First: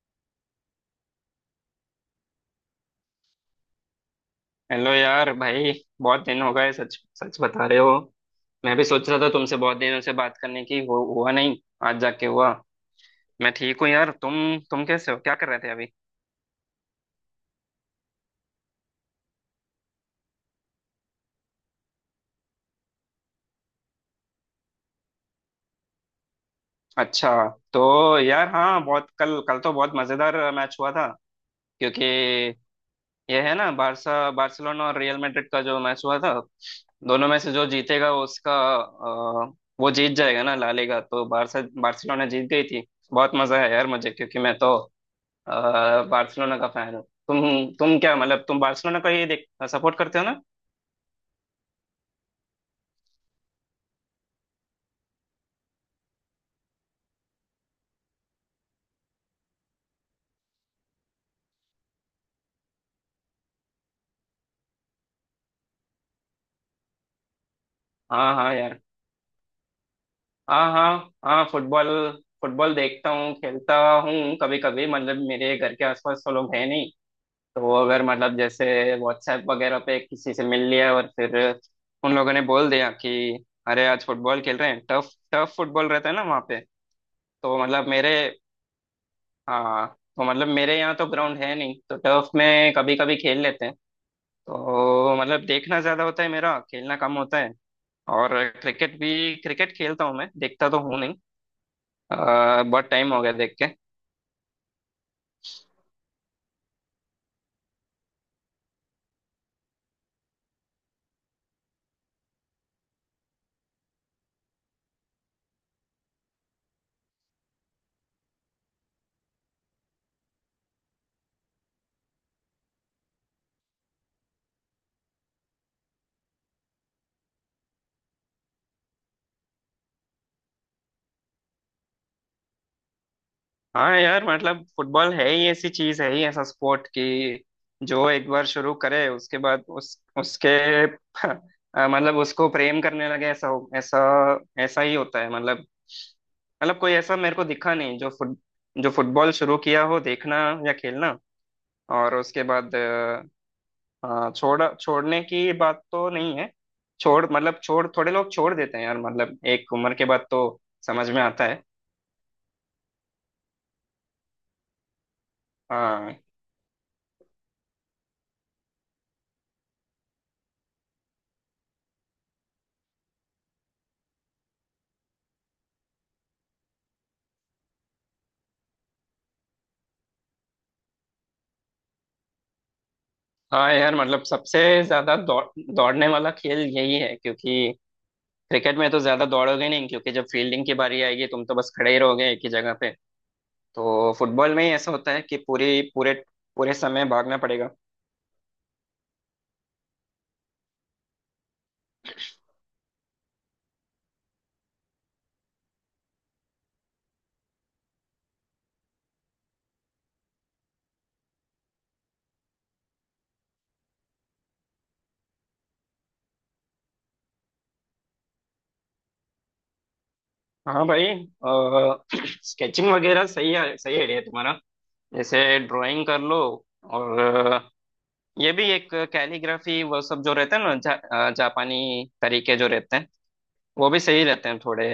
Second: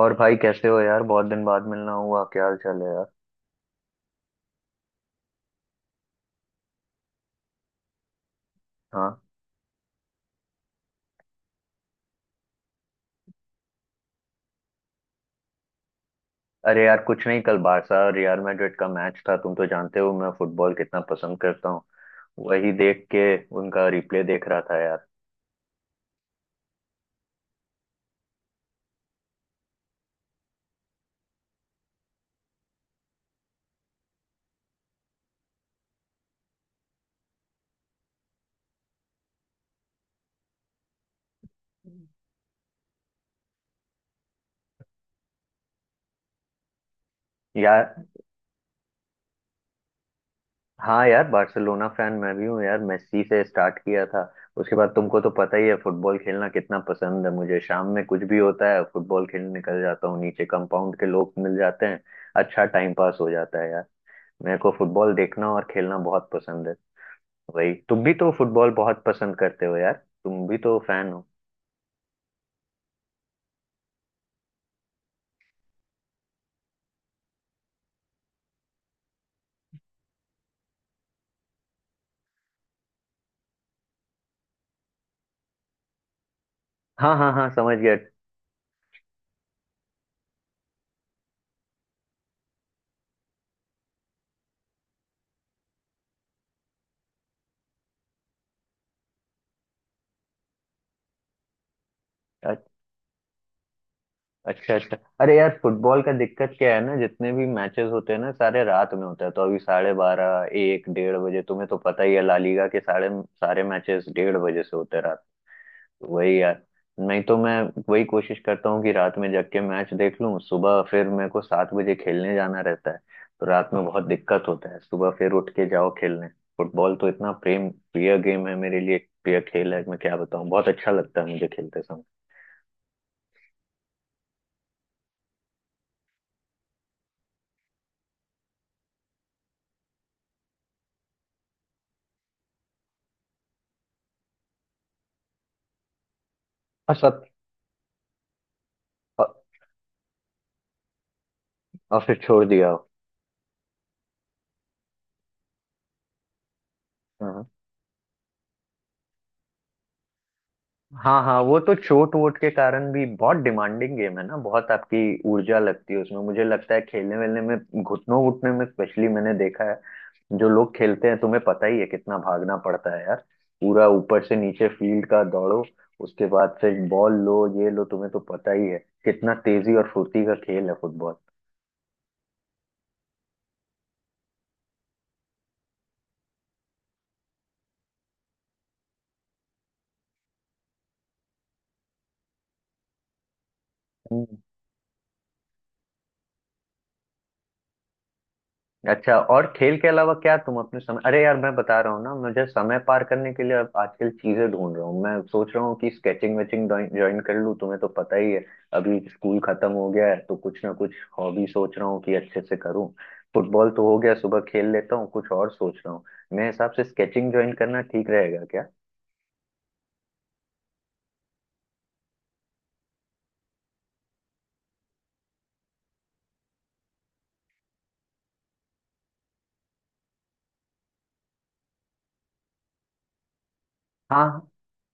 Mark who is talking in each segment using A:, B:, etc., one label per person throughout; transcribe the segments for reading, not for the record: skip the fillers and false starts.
A: और भाई कैसे हो यार? बहुत दिन बाद मिलना हुआ, क्या हाल चाल है यार?
B: हेलो यार भाई। बहुत दिन हो गए, सच सच बता रहे हो। मैं भी सोच रहा
A: हाँ।
B: था तुमसे बहुत दिनों से बात करने की, हुआ नहीं। आज जाके हुआ। मैं ठीक हूँ यार, तुम कैसे हो, क्या कर रहे थे अभी?
A: अरे यार कुछ नहीं, कल बारसा और रियल मैड्रिड का मैच था, तुम तो जानते हो मैं फुटबॉल कितना पसंद करता हूँ। वही देख के, उनका रिप्ले देख रहा था यार।
B: अच्छा। तो यार हाँ, बहुत कल कल तो बहुत मजेदार मैच हुआ था, क्योंकि यह है ना बारसा, बार्सिलोना और रियल मैड्रिड का जो मैच हुआ था, दोनों में से जो जीतेगा उसका, वो जीत जाएगा ना ला लीगा। तो बारसा बार्सिलोना जीत गई थी। बहुत मजा है यार मुझे, क्योंकि मैं तो अ, बार्सिलोना का फैन हो। तुम।
A: यार,
B: तुम क्या मतलब तुम बार्सिलोना का ये देख सपोर्ट करते हो ना?
A: हाँ यार, बार्सिलोना फैन मैं भी हूँ यार, मेस्सी से स्टार्ट किया था। उसके बाद तुमको तो पता ही है फुटबॉल खेलना कितना पसंद है मुझे। शाम में कुछ भी होता है फुटबॉल खेलने निकल जाता हूँ, नीचे कंपाउंड के लोग मिल जाते हैं। अच्छा टाइम पास हो जाता है यार। मेरे को फुटबॉल देखना और खेलना बहुत पसंद है। वही, तुम भी तो
B: हाँ हाँ
A: फुटबॉल
B: यार।
A: बहुत पसंद करते हो यार, तुम भी
B: हाँ
A: तो फैन
B: हाँ।
A: हो।
B: हाँ, फुटबॉल फुटबॉल देखता हूँ, खेलता हूँ। कभी कभी मतलब मेरे घर के आसपास तो लोग है नहीं, तो अगर मतलब जैसे व्हाट्सएप वगैरह पे किसी से मिल लिया और फिर उन लोगों ने बोल दिया कि अरे आज फुटबॉल खेल रहे हैं, टफ टफ फुटबॉल रहता है ना वहाँ पे।
A: हाँ हाँ हाँ,
B: तो
A: समझ
B: मतलब
A: गया।
B: मेरे हाँ, तो मतलब मेरे यहाँ तो ग्राउंड है नहीं, तो टर्फ में कभी कभी खेल लेते हैं। तो मतलब देखना ज्यादा होता है, मेरा खेलना कम होता है। और क्रिकेट खेलता हूँ, मैं देखता तो हूँ नहीं,
A: अ-
B: बहुत टाइम हो गया देख के।
A: अच्छा अच्छा। अरे यार फुटबॉल का दिक्कत क्या है ना, जितने भी मैचेस होते हैं ना सारे रात में होते हैं, तो अभी 12:30, 1, 1:30 बजे, तुम्हें तो पता ही है ला लीगा के सारे सारे मैचेस 1:30 बजे से होते हैं। वही यार। नहीं तो मैं वही कोशिश करता हूँ कि रात में जग के मैच देख लूँ, सुबह फिर मेरे को 7 बजे खेलने जाना रहता है। तो रात में बहुत दिक्कत होता है, सुबह फिर उठ के जाओ खेलने। फुटबॉल तो इतना प्रेम प्रिय गेम है मेरे लिए, प्रिय खेल है, मैं क्या बताऊँ, बहुत अच्छा लगता है मुझे खेलते समय।
B: हाँ यार, मतलब फुटबॉल है ही ऐसी चीज, है ही ऐसा स्पोर्ट कि जो एक बार शुरू करे उसके बाद उस उसके मतलब उसको प्रेम करने लगे, ऐसा हो, ऐसा। ऐसा ही होता है मतलब कोई
A: और
B: ऐसा
A: सब,
B: मेरे को दिखा नहीं जो फुटबॉल
A: और
B: शुरू किया हो देखना या खेलना,
A: और
B: और
A: फिर
B: उसके
A: छोड़ दिया?
B: बाद। हाँ, छोड़ने की बात तो नहीं है, छोड़
A: हो,
B: मतलब छोड़ थोड़े लोग छोड़ देते हैं यार, मतलब एक उम्र के बाद तो समझ में
A: हाँ हाँ,
B: आता
A: वो
B: है।
A: तो चोट वोट के कारण भी बहुत डिमांडिंग गेम है ना, बहुत आपकी ऊर्जा लगती है उसमें।
B: हाँ
A: मुझे लगता है खेलने वेलने में, घुटनों घुटने में स्पेशली मैंने देखा है, जो लोग खेलते हैं तुम्हें पता ही है कितना भागना पड़ता है यार। पूरा ऊपर से नीचे फील्ड का दौड़ो, उसके बाद से बॉल लो ये लो, तुम्हें तो पता ही है कितना तेजी और फुर्ती का खेल है फुटबॉल।
B: हाँ यार, मतलब सबसे ज्यादा दौड़ने वाला खेल यही है, क्योंकि क्रिकेट में तो ज्यादा दौड़ोगे नहीं, क्योंकि जब फील्डिंग की बारी आएगी तुम तो बस खड़े ही रहोगे एक ही जगह पे। तो फुटबॉल में ही ऐसा होता है कि पूरी पूरे पूरे समय भागना पड़ेगा।
A: अच्छा, और खेल के अलावा क्या तुम अपने समय— अरे यार मैं बता रहा हूँ ना, मुझे समय पार करने के लिए अब आजकल चीजें ढूंढ रहा हूँ, मैं सोच रहा हूँ कि स्केचिंग वेचिंग ज्वाइन कर लूँ, तुम्हें तो पता ही है अभी स्कूल खत्म हो गया है। तो कुछ ना कुछ हॉबी सोच रहा हूँ कि अच्छे से करूँ। फुटबॉल तो हो गया, सुबह खेल लेता हूँ, कुछ और सोच रहा हूँ। मेरे हिसाब से स्केचिंग ज्वाइन करना ठीक रहेगा क्या?
B: हाँ भाई, स्केचिंग वगैरह सही है, सही आइडिया है तुम्हारा। जैसे ड्राइंग कर लो, और ये भी एक कैलीग्राफी वो सब जो रहते हैं ना, जापानी तरीके जो रहते हैं, वो भी सही
A: हाँ
B: रहते हैं थोड़े।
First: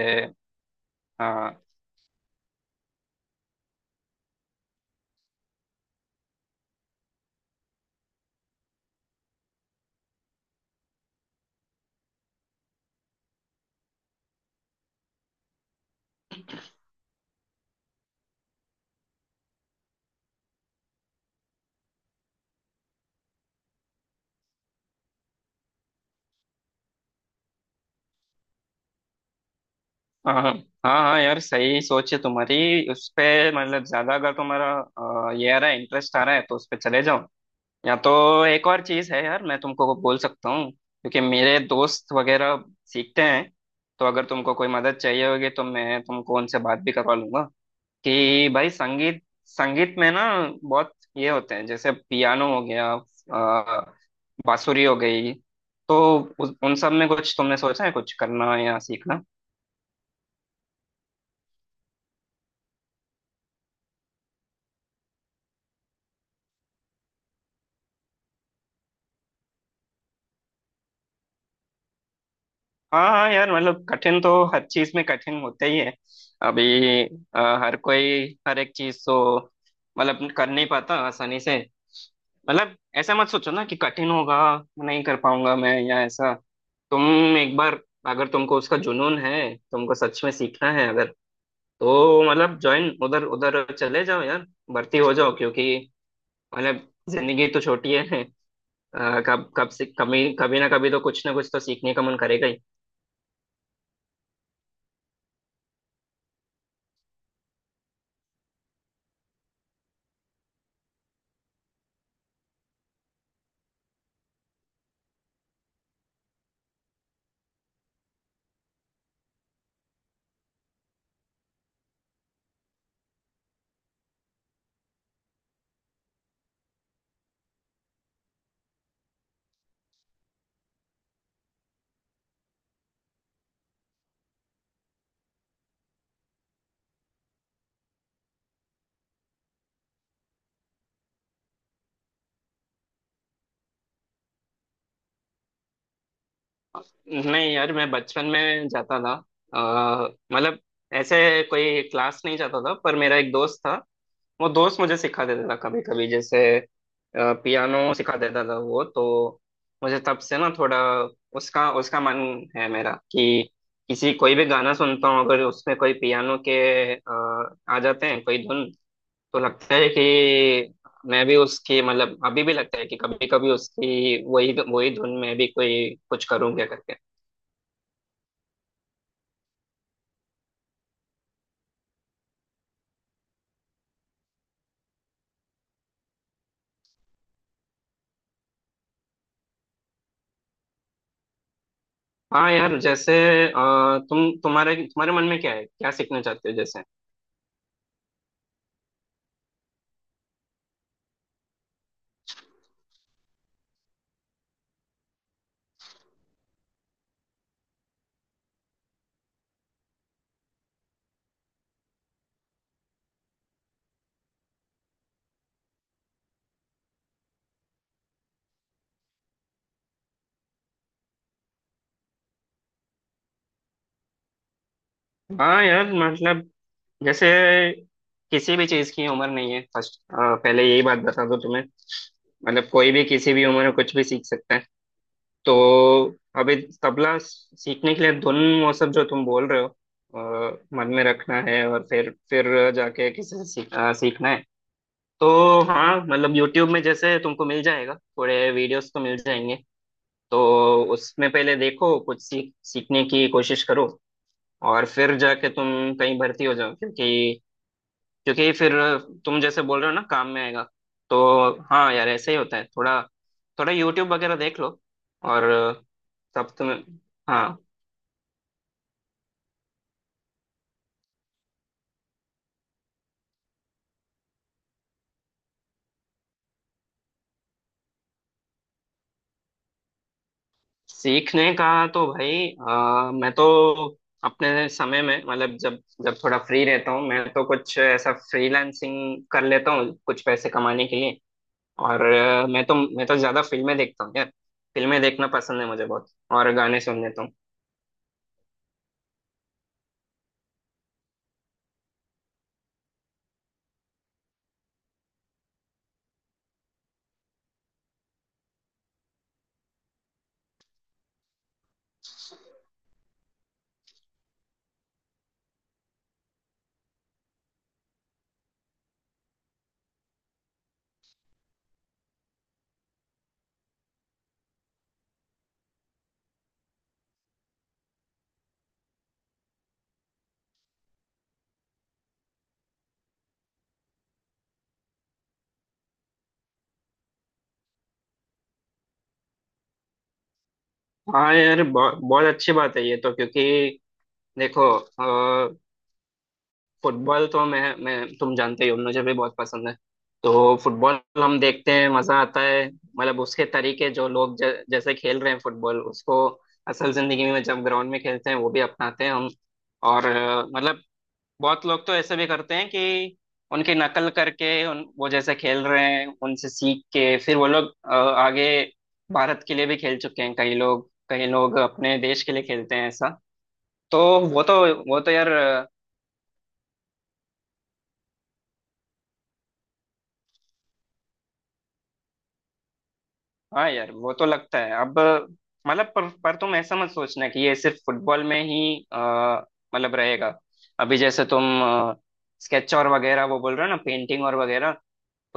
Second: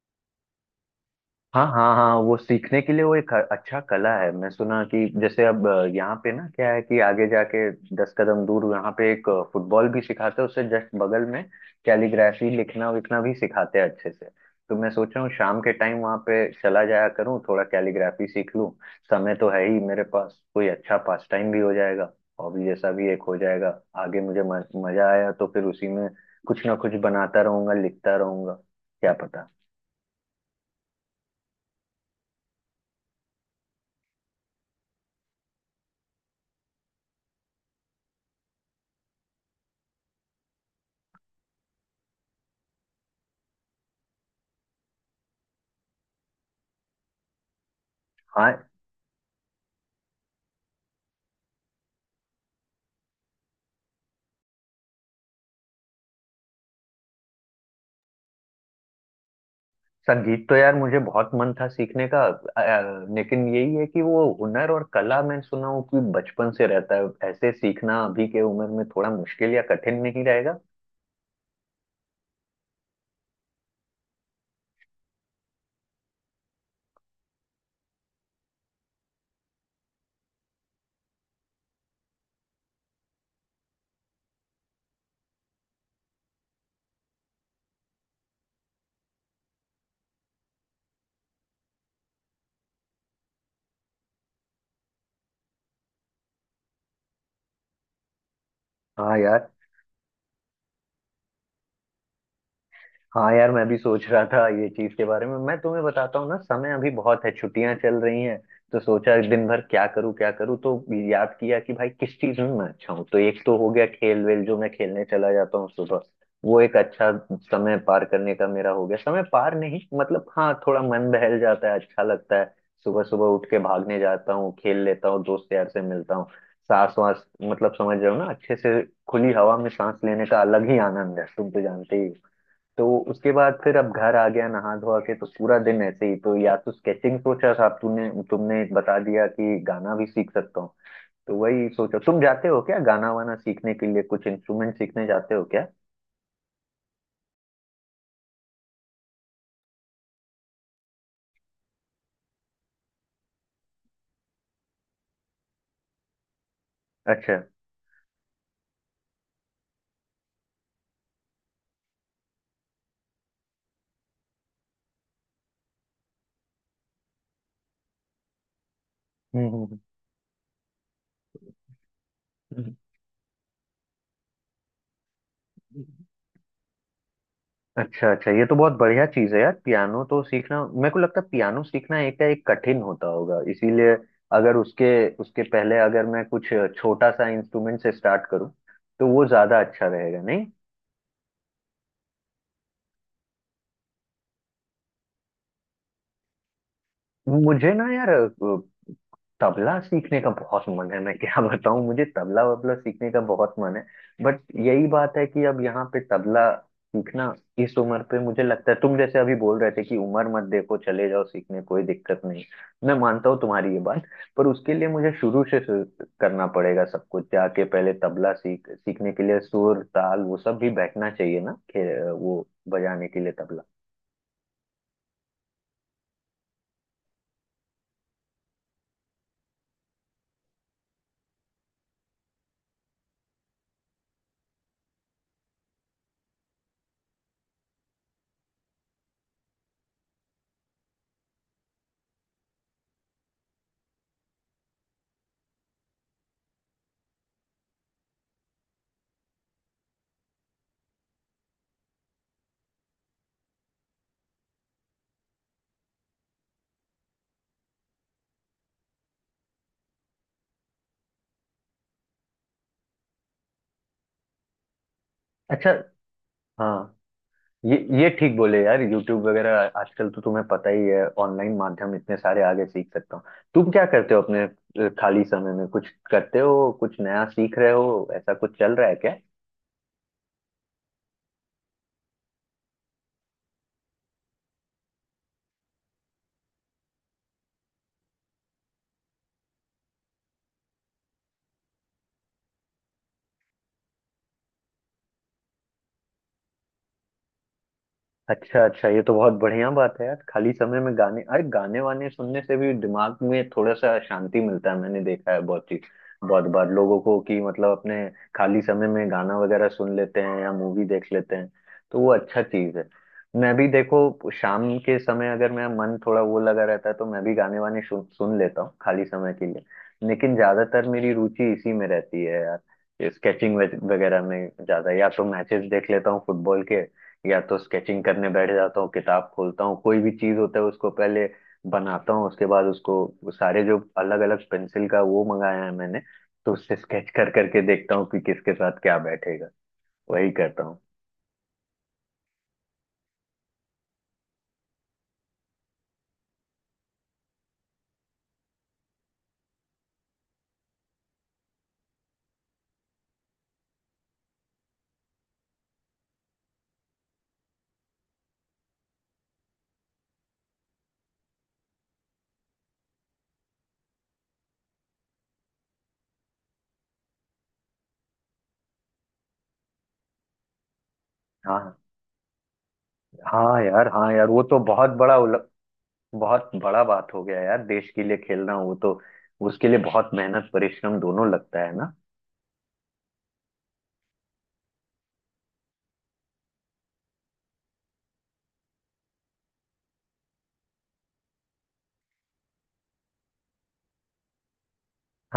B: हाँ
A: हाँ हाँ हाँ, वो सीखने के लिए वो एक अच्छा कला है। मैं सुना कि जैसे अब यहाँ पे ना क्या है कि आगे जाके 10 कदम दूर यहाँ पे एक फुटबॉल भी सिखाते हैं उससे जस्ट बगल में, कैलीग्राफी लिखना विखना भी सिखाते हैं अच्छे से। तो मैं सोच रहा हूँ शाम के टाइम वहाँ पे चला जाया करूँ, थोड़ा कैलीग्राफी सीख लूँ। समय तो है ही मेरे पास, कोई अच्छा पास टाइम भी हो जाएगा, हॉबी जैसा भी एक हो जाएगा। आगे मुझे मजा आया तो फिर उसी में कुछ ना कुछ बनाता रहूंगा लिखता रहूंगा, क्या पता।
B: हाँ हाँ। हाँ यार, सही सोच है तुम्हारी उस पे, मतलब ज्यादा अगर तुम्हारा ये आ रहा है, इंटरेस्ट आ रहा है तो उस पे चले जाओ। या तो एक और चीज है यार, मैं तुमको बोल सकता हूँ, क्योंकि मेरे दोस्त वगैरह सीखते हैं, तो अगर तुमको कोई मदद चाहिए होगी तो मैं तुमको उनसे बात भी करवा लूंगा, कि
A: हाँ।
B: भाई संगीत, संगीत में ना बहुत ये होते हैं, जैसे पियानो हो गया, बांसुरी हो गई। तो उन सब में कुछ तुमने सोचा है, कुछ करना या सीखना?
A: संगीत तो यार मुझे बहुत मन था सीखने का, लेकिन यही है कि वो हुनर और कला, मैं सुना हूँ कि बचपन से रहता है, ऐसे सीखना अभी के उम्र में थोड़ा मुश्किल या कठिन नहीं रहेगा?
B: हाँ हाँ यार, मतलब कठिन तो हर चीज में कठिन होते ही है। अभी हर कोई हर एक चीज तो मतलब कर नहीं पाता आसानी से, मतलब ऐसा मत सोचो ना कि कठिन होगा, नहीं कर पाऊंगा मैं या ऐसा। तुम एक बार, अगर तुमको उसका जुनून है, तुमको सच में सीखना है अगर, तो मतलब ज्वाइन, उधर उधर चले जाओ यार, भर्ती हो जाओ, क्योंकि मतलब जिंदगी तो छोटी है,
A: हाँ यार,
B: कब कब से कभी कभी ना कभी तो कुछ ना कुछ तो सीखने का मन करेगा ही।
A: हाँ यार, मैं भी सोच रहा था ये चीज के बारे में, मैं तुम्हें बताता हूँ ना, समय अभी बहुत है, छुट्टियां चल रही हैं, तो सोचा दिन भर क्या करूँ क्या करूँ, तो याद किया कि भाई किस चीज में मैं अच्छा हूँ। तो एक तो हो गया खेल वेल जो मैं खेलने चला जाता हूँ सुबह, वो एक अच्छा समय पार करने का मेरा हो गया, समय पार नहीं मतलब, हाँ थोड़ा मन बहल जाता है, अच्छा लगता है। सुबह सुबह उठ के भागने जाता हूँ, खेल लेता हूँ, दोस्त यार से मिलता हूँ, सांस वास मतलब समझ रहे हो ना अच्छे से, खुली हवा में सांस लेने का अलग ही आनंद है, तुम तो जानते ही हो। तो उसके बाद फिर अब घर आ गया, नहा धोआ के तो पूरा दिन ऐसे ही, तो या तो स्केचिंग सोचा था, तूने तुमने बता दिया कि गाना भी सीख सकता हूँ, तो वही सोचा, तुम जाते हो क्या गाना वाना सीखने के लिए, कुछ इंस्ट्रूमेंट सीखने जाते हो क्या?
B: नहीं यार, मैं बचपन में जाता था, मतलब ऐसे कोई क्लास नहीं जाता था, पर मेरा एक दोस्त था, वो दोस्त मुझे सिखा देता था कभी कभी, जैसे
A: अच्छा।
B: पियानो सिखा देता था वो तो। मुझे तब से ना थोड़ा उसका उसका मन है मेरा, कि किसी, कोई भी गाना सुनता हूँ अगर उसमें कोई पियानो के आ जाते हैं कोई धुन, तो
A: हम्म
B: लगता
A: हम्म,
B: है कि मैं भी उसकी, मतलब अभी भी
A: हम्म।
B: लगता है कि कभी कभी उसकी वही वही धुन में भी कोई कुछ करूँ, क्या करके।
A: अच्छा अच्छा, ये तो बहुत बढ़िया चीज है यार, पियानो तो सीखना, मेरे को लगता है पियानो सीखना एक एक कठिन होता होगा, इसीलिए अगर उसके उसके पहले अगर मैं कुछ छोटा सा इंस्ट्रूमेंट से स्टार्ट करूँ तो वो ज्यादा अच्छा रहेगा नहीं?
B: हाँ यार, जैसे तुम तुम्हारे तुम्हारे मन में क्या है, क्या सीखना चाहते हो जैसे?
A: मुझे ना यार, तबला सीखने का बहुत मन है, मैं क्या बताऊं, मुझे तबला वबला सीखने का बहुत मन है। बट यही बात है कि अब यहाँ पे तबला सीखना इस उम्र पे, मुझे लगता है तुम जैसे अभी बोल रहे थे कि उम्र मत देखो चले जाओ सीखने, कोई दिक्कत नहीं, मैं मानता हूँ तुम्हारी ये बात। पर उसके लिए मुझे शुरू से शुरू करना पड़ेगा सब कुछ, जाके पहले तबला सीख सीखने के लिए सुर ताल वो सब भी बैठना चाहिए ना, वो बजाने के लिए तबला।
B: हाँ यार, मतलब जैसे किसी भी चीज की उम्र नहीं है फर्स्ट, पहले यही बात बता दो तुम्हें, मतलब कोई भी किसी भी उम्र में कुछ भी सीख सकता है। तो अभी तबला सीखने के लिए धुन वो सब जो तुम बोल रहे हो, मन में रखना है, और फिर जाके किसी से सीखना है। तो हाँ, मतलब यूट्यूब में जैसे तुमको मिल जाएगा, थोड़े वीडियोस तो मिल जाएंगे। तो उसमें पहले देखो कुछ सीखने की कोशिश करो, और फिर जाके तुम कहीं भर्ती हो जाओ, क्योंकि क्योंकि फिर तुम जैसे बोल रहे हो ना, काम में आएगा। तो हाँ यार ऐसे ही होता है। थोड़ा थोड़ा यूट्यूब वगैरह देख लो, और
A: अच्छा।
B: तब तुम्हें।
A: हाँ,
B: हाँ।
A: ये ठीक बोले यार, यूट्यूब वगैरह आजकल तो तुम्हें पता ही है, ऑनलाइन माध्यम इतने सारे, आगे सीख सकता हूँ। तुम क्या करते हो अपने खाली समय में, कुछ करते हो, कुछ नया सीख रहे हो, ऐसा कुछ चल रहा है क्या?
B: सीखने का, तो भाई मैं तो अपने समय में, मतलब जब जब थोड़ा फ्री रहता हूँ मैं, तो कुछ ऐसा फ्रीलांसिंग कर लेता हूँ कुछ पैसे कमाने के लिए। और मैं तो ज्यादा फिल्में देखता हूँ यार, फिल्में देखना पसंद है मुझे बहुत, और गाने सुन लेता हूँ।
A: अच्छा अच्छा, ये तो बहुत बढ़िया बात है यार, खाली समय में गाने, अरे गाने वाने सुनने से भी दिमाग में थोड़ा सा शांति मिलता है, मैंने देखा है बहुत ही बहुत बार लोगों को कि मतलब अपने खाली समय में गाना वगैरह सुन लेते हैं या मूवी देख लेते हैं, तो वो अच्छा चीज है। मैं भी देखो शाम के समय अगर मेरा मन थोड़ा वो लगा रहता है तो मैं भी गाने वाने सुन लेता हूँ खाली समय के लिए, लेकिन ज्यादातर मेरी रुचि इसी में रहती है यार, स्केचिंग वगैरह में ज्यादा, या तो मैचेस देख लेता हूँ फुटबॉल के या तो स्केचिंग करने बैठ जाता हूँ, किताब खोलता हूँ, कोई भी चीज होता है उसको पहले बनाता हूँ, उसके बाद उसको सारे जो अलग अलग पेंसिल का वो मंगाया है मैंने, तो उससे स्केच कर करके देखता हूँ कि किसके साथ क्या बैठेगा। वही करता हूँ।
B: हाँ यार, बहुत बहुत अच्छी बात है ये तो, क्योंकि देखो फुटबॉल तो मैं, तुम जानते ही हो मुझे भी बहुत पसंद है। तो फुटबॉल हम देखते हैं, मजा आता है, मतलब उसके तरीके जो लोग जैसे खेल रहे हैं फुटबॉल, उसको असल जिंदगी में जब ग्राउंड में खेलते हैं वो भी अपनाते हैं हम। और मतलब बहुत लोग तो ऐसे भी करते हैं कि उनकी नकल करके, उन वो जैसे खेल रहे हैं उनसे सीख के, फिर वो लोग आगे भारत के लिए भी खेल चुके हैं, कई लोग
A: हाँ।
B: अपने देश के लिए खेलते हैं ऐसा।
A: हाँ यार,
B: तो
A: हाँ यार, वो
B: वो
A: तो
B: तो
A: बहुत
B: वो तो
A: बड़ा
B: यार,
A: बहुत बड़ा बात हो गया यार, देश के लिए खेलना, वो तो उसके लिए बहुत मेहनत परिश्रम दोनों लगता है ना।
B: हाँ यार वो तो लगता है अब, मतलब पर तुम ऐसा मत सोचना कि ये सिर्फ फुटबॉल में ही अ, मतलब रहेगा। अभी जैसे तुम स्केच और वगैरह वो बोल रहे हो ना, पेंटिंग और वगैरह,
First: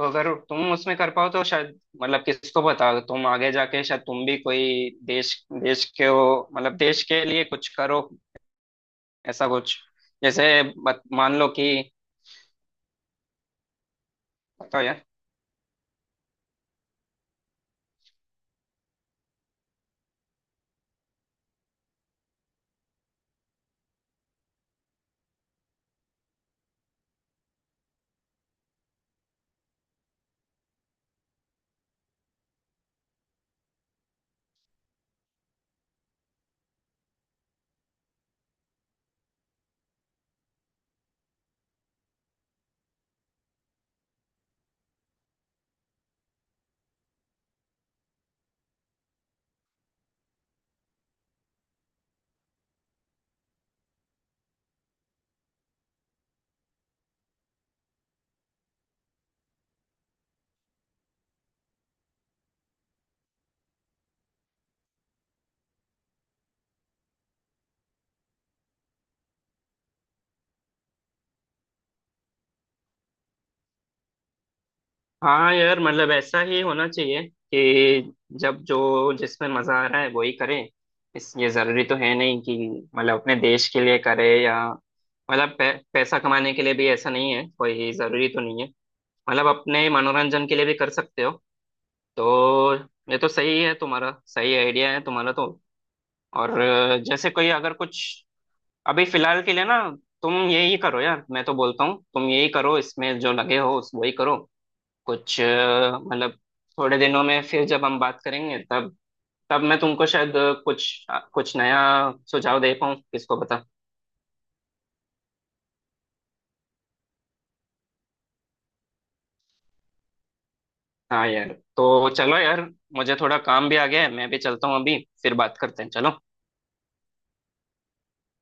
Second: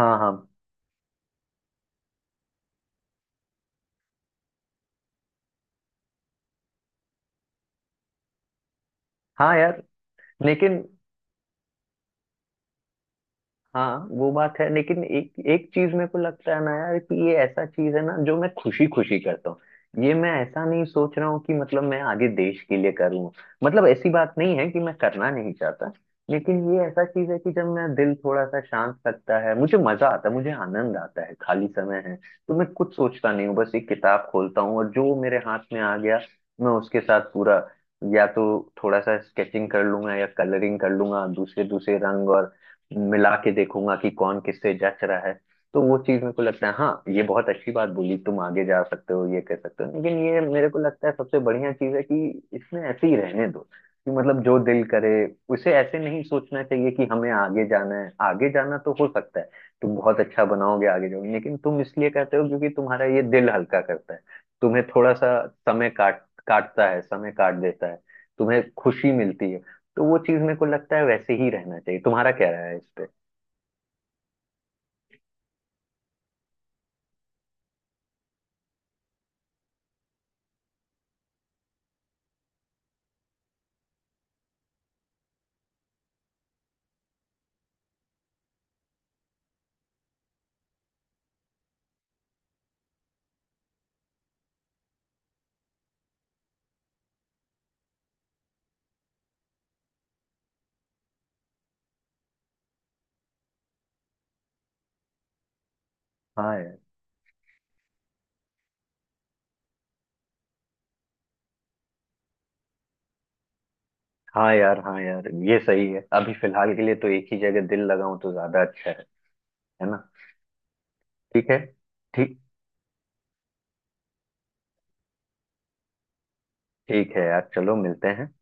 B: तो
A: हाँ
B: अगर तुम उसमें कर पाओ तो शायद, मतलब किसको पता, तुम आगे जाके शायद तुम भी कोई देश देश के हो, मतलब देश के लिए कुछ करो ऐसा
A: हाँ
B: कुछ,
A: यार,
B: जैसे
A: लेकिन,
B: मान लो कि,
A: हाँ वो बात है,
B: बताओ
A: लेकिन
B: यार।
A: एक एक चीज मेरे को लगता है ना यार, कि ये ऐसा चीज है ना जो मैं खुशी खुशी करता हूँ, ये मैं ऐसा नहीं सोच रहा हूँ कि मतलब मैं आगे देश के लिए करूँ, मतलब ऐसी बात नहीं है कि मैं करना नहीं चाहता। लेकिन ये ऐसा चीज है कि जब मेरा दिल थोड़ा सा शांत लगता है, मुझे मजा आता है, मुझे आनंद आता है। खाली समय है तो मैं कुछ सोचता नहीं हूँ, बस एक किताब खोलता हूँ और जो मेरे हाथ में आ गया मैं उसके साथ पूरा, या तो थोड़ा सा स्केचिंग कर लूंगा या कलरिंग कर लूंगा, दूसरे दूसरे रंग और मिला के देखूंगा कि कौन किससे जच रहा है। तो वो चीज मेरे को लगता है, हाँ ये बहुत अच्छी बात बोली, तुम आगे जा सकते हो ये कर सकते हो, लेकिन ये मेरे को लगता है सबसे बढ़िया चीज है कि इसमें ऐसे ही रहने दो, कि मतलब जो दिल करे, उसे ऐसे नहीं सोचना चाहिए कि हमें आगे जाना है। आगे जाना तो हो सकता है, तुम बहुत अच्छा बनाओगे आगे जाओगे, लेकिन तुम इसलिए करते हो क्योंकि तुम्हारा ये दिल हल्का करता है, तुम्हें थोड़ा सा समय काटता है, समय काट देता है, तुम्हें खुशी मिलती है। तो वो चीज मेरे को लगता है वैसे ही रहना चाहिए, तुम्हारा क्या राय है इस पे?
B: हाँ यार, मतलब ऐसा ही होना चाहिए कि जब जो जिसमें मजा आ रहा है वही करे। इस ये जरूरी तो है नहीं कि मतलब अपने देश के लिए करे, या मतलब पैसा कमाने के लिए भी ऐसा नहीं है, कोई जरूरी तो नहीं है। मतलब अपने मनोरंजन के लिए भी कर सकते हो। तो ये तो सही है तुम्हारा, सही आइडिया है तुम्हारा तो। और जैसे कोई अगर कुछ, अभी फिलहाल के लिए ना तुम यही करो यार, मैं तो बोलता हूँ तुम यही करो, इसमें जो लगे हो उस वही करो। कुछ मतलब,
A: हाँ यार,
B: थोड़े दिनों में फिर जब हम बात करेंगे तब, मैं तुमको शायद कुछ कुछ नया सुझाव दे पाऊँ, किसको पता।
A: हाँ यार, हाँ यार, ये सही है, अभी फिलहाल के लिए तो एक ही जगह दिल लगाऊं तो ज्यादा अच्छा है ना।
B: हाँ यार,
A: ठीक है,
B: तो चलो
A: ठीक।
B: यार, मुझे थोड़ा काम भी आ गया है, मैं भी चलता हूँ अभी, फिर बात करते हैं, चलो।
A: ठीक है यार, चलो मिलते हैं।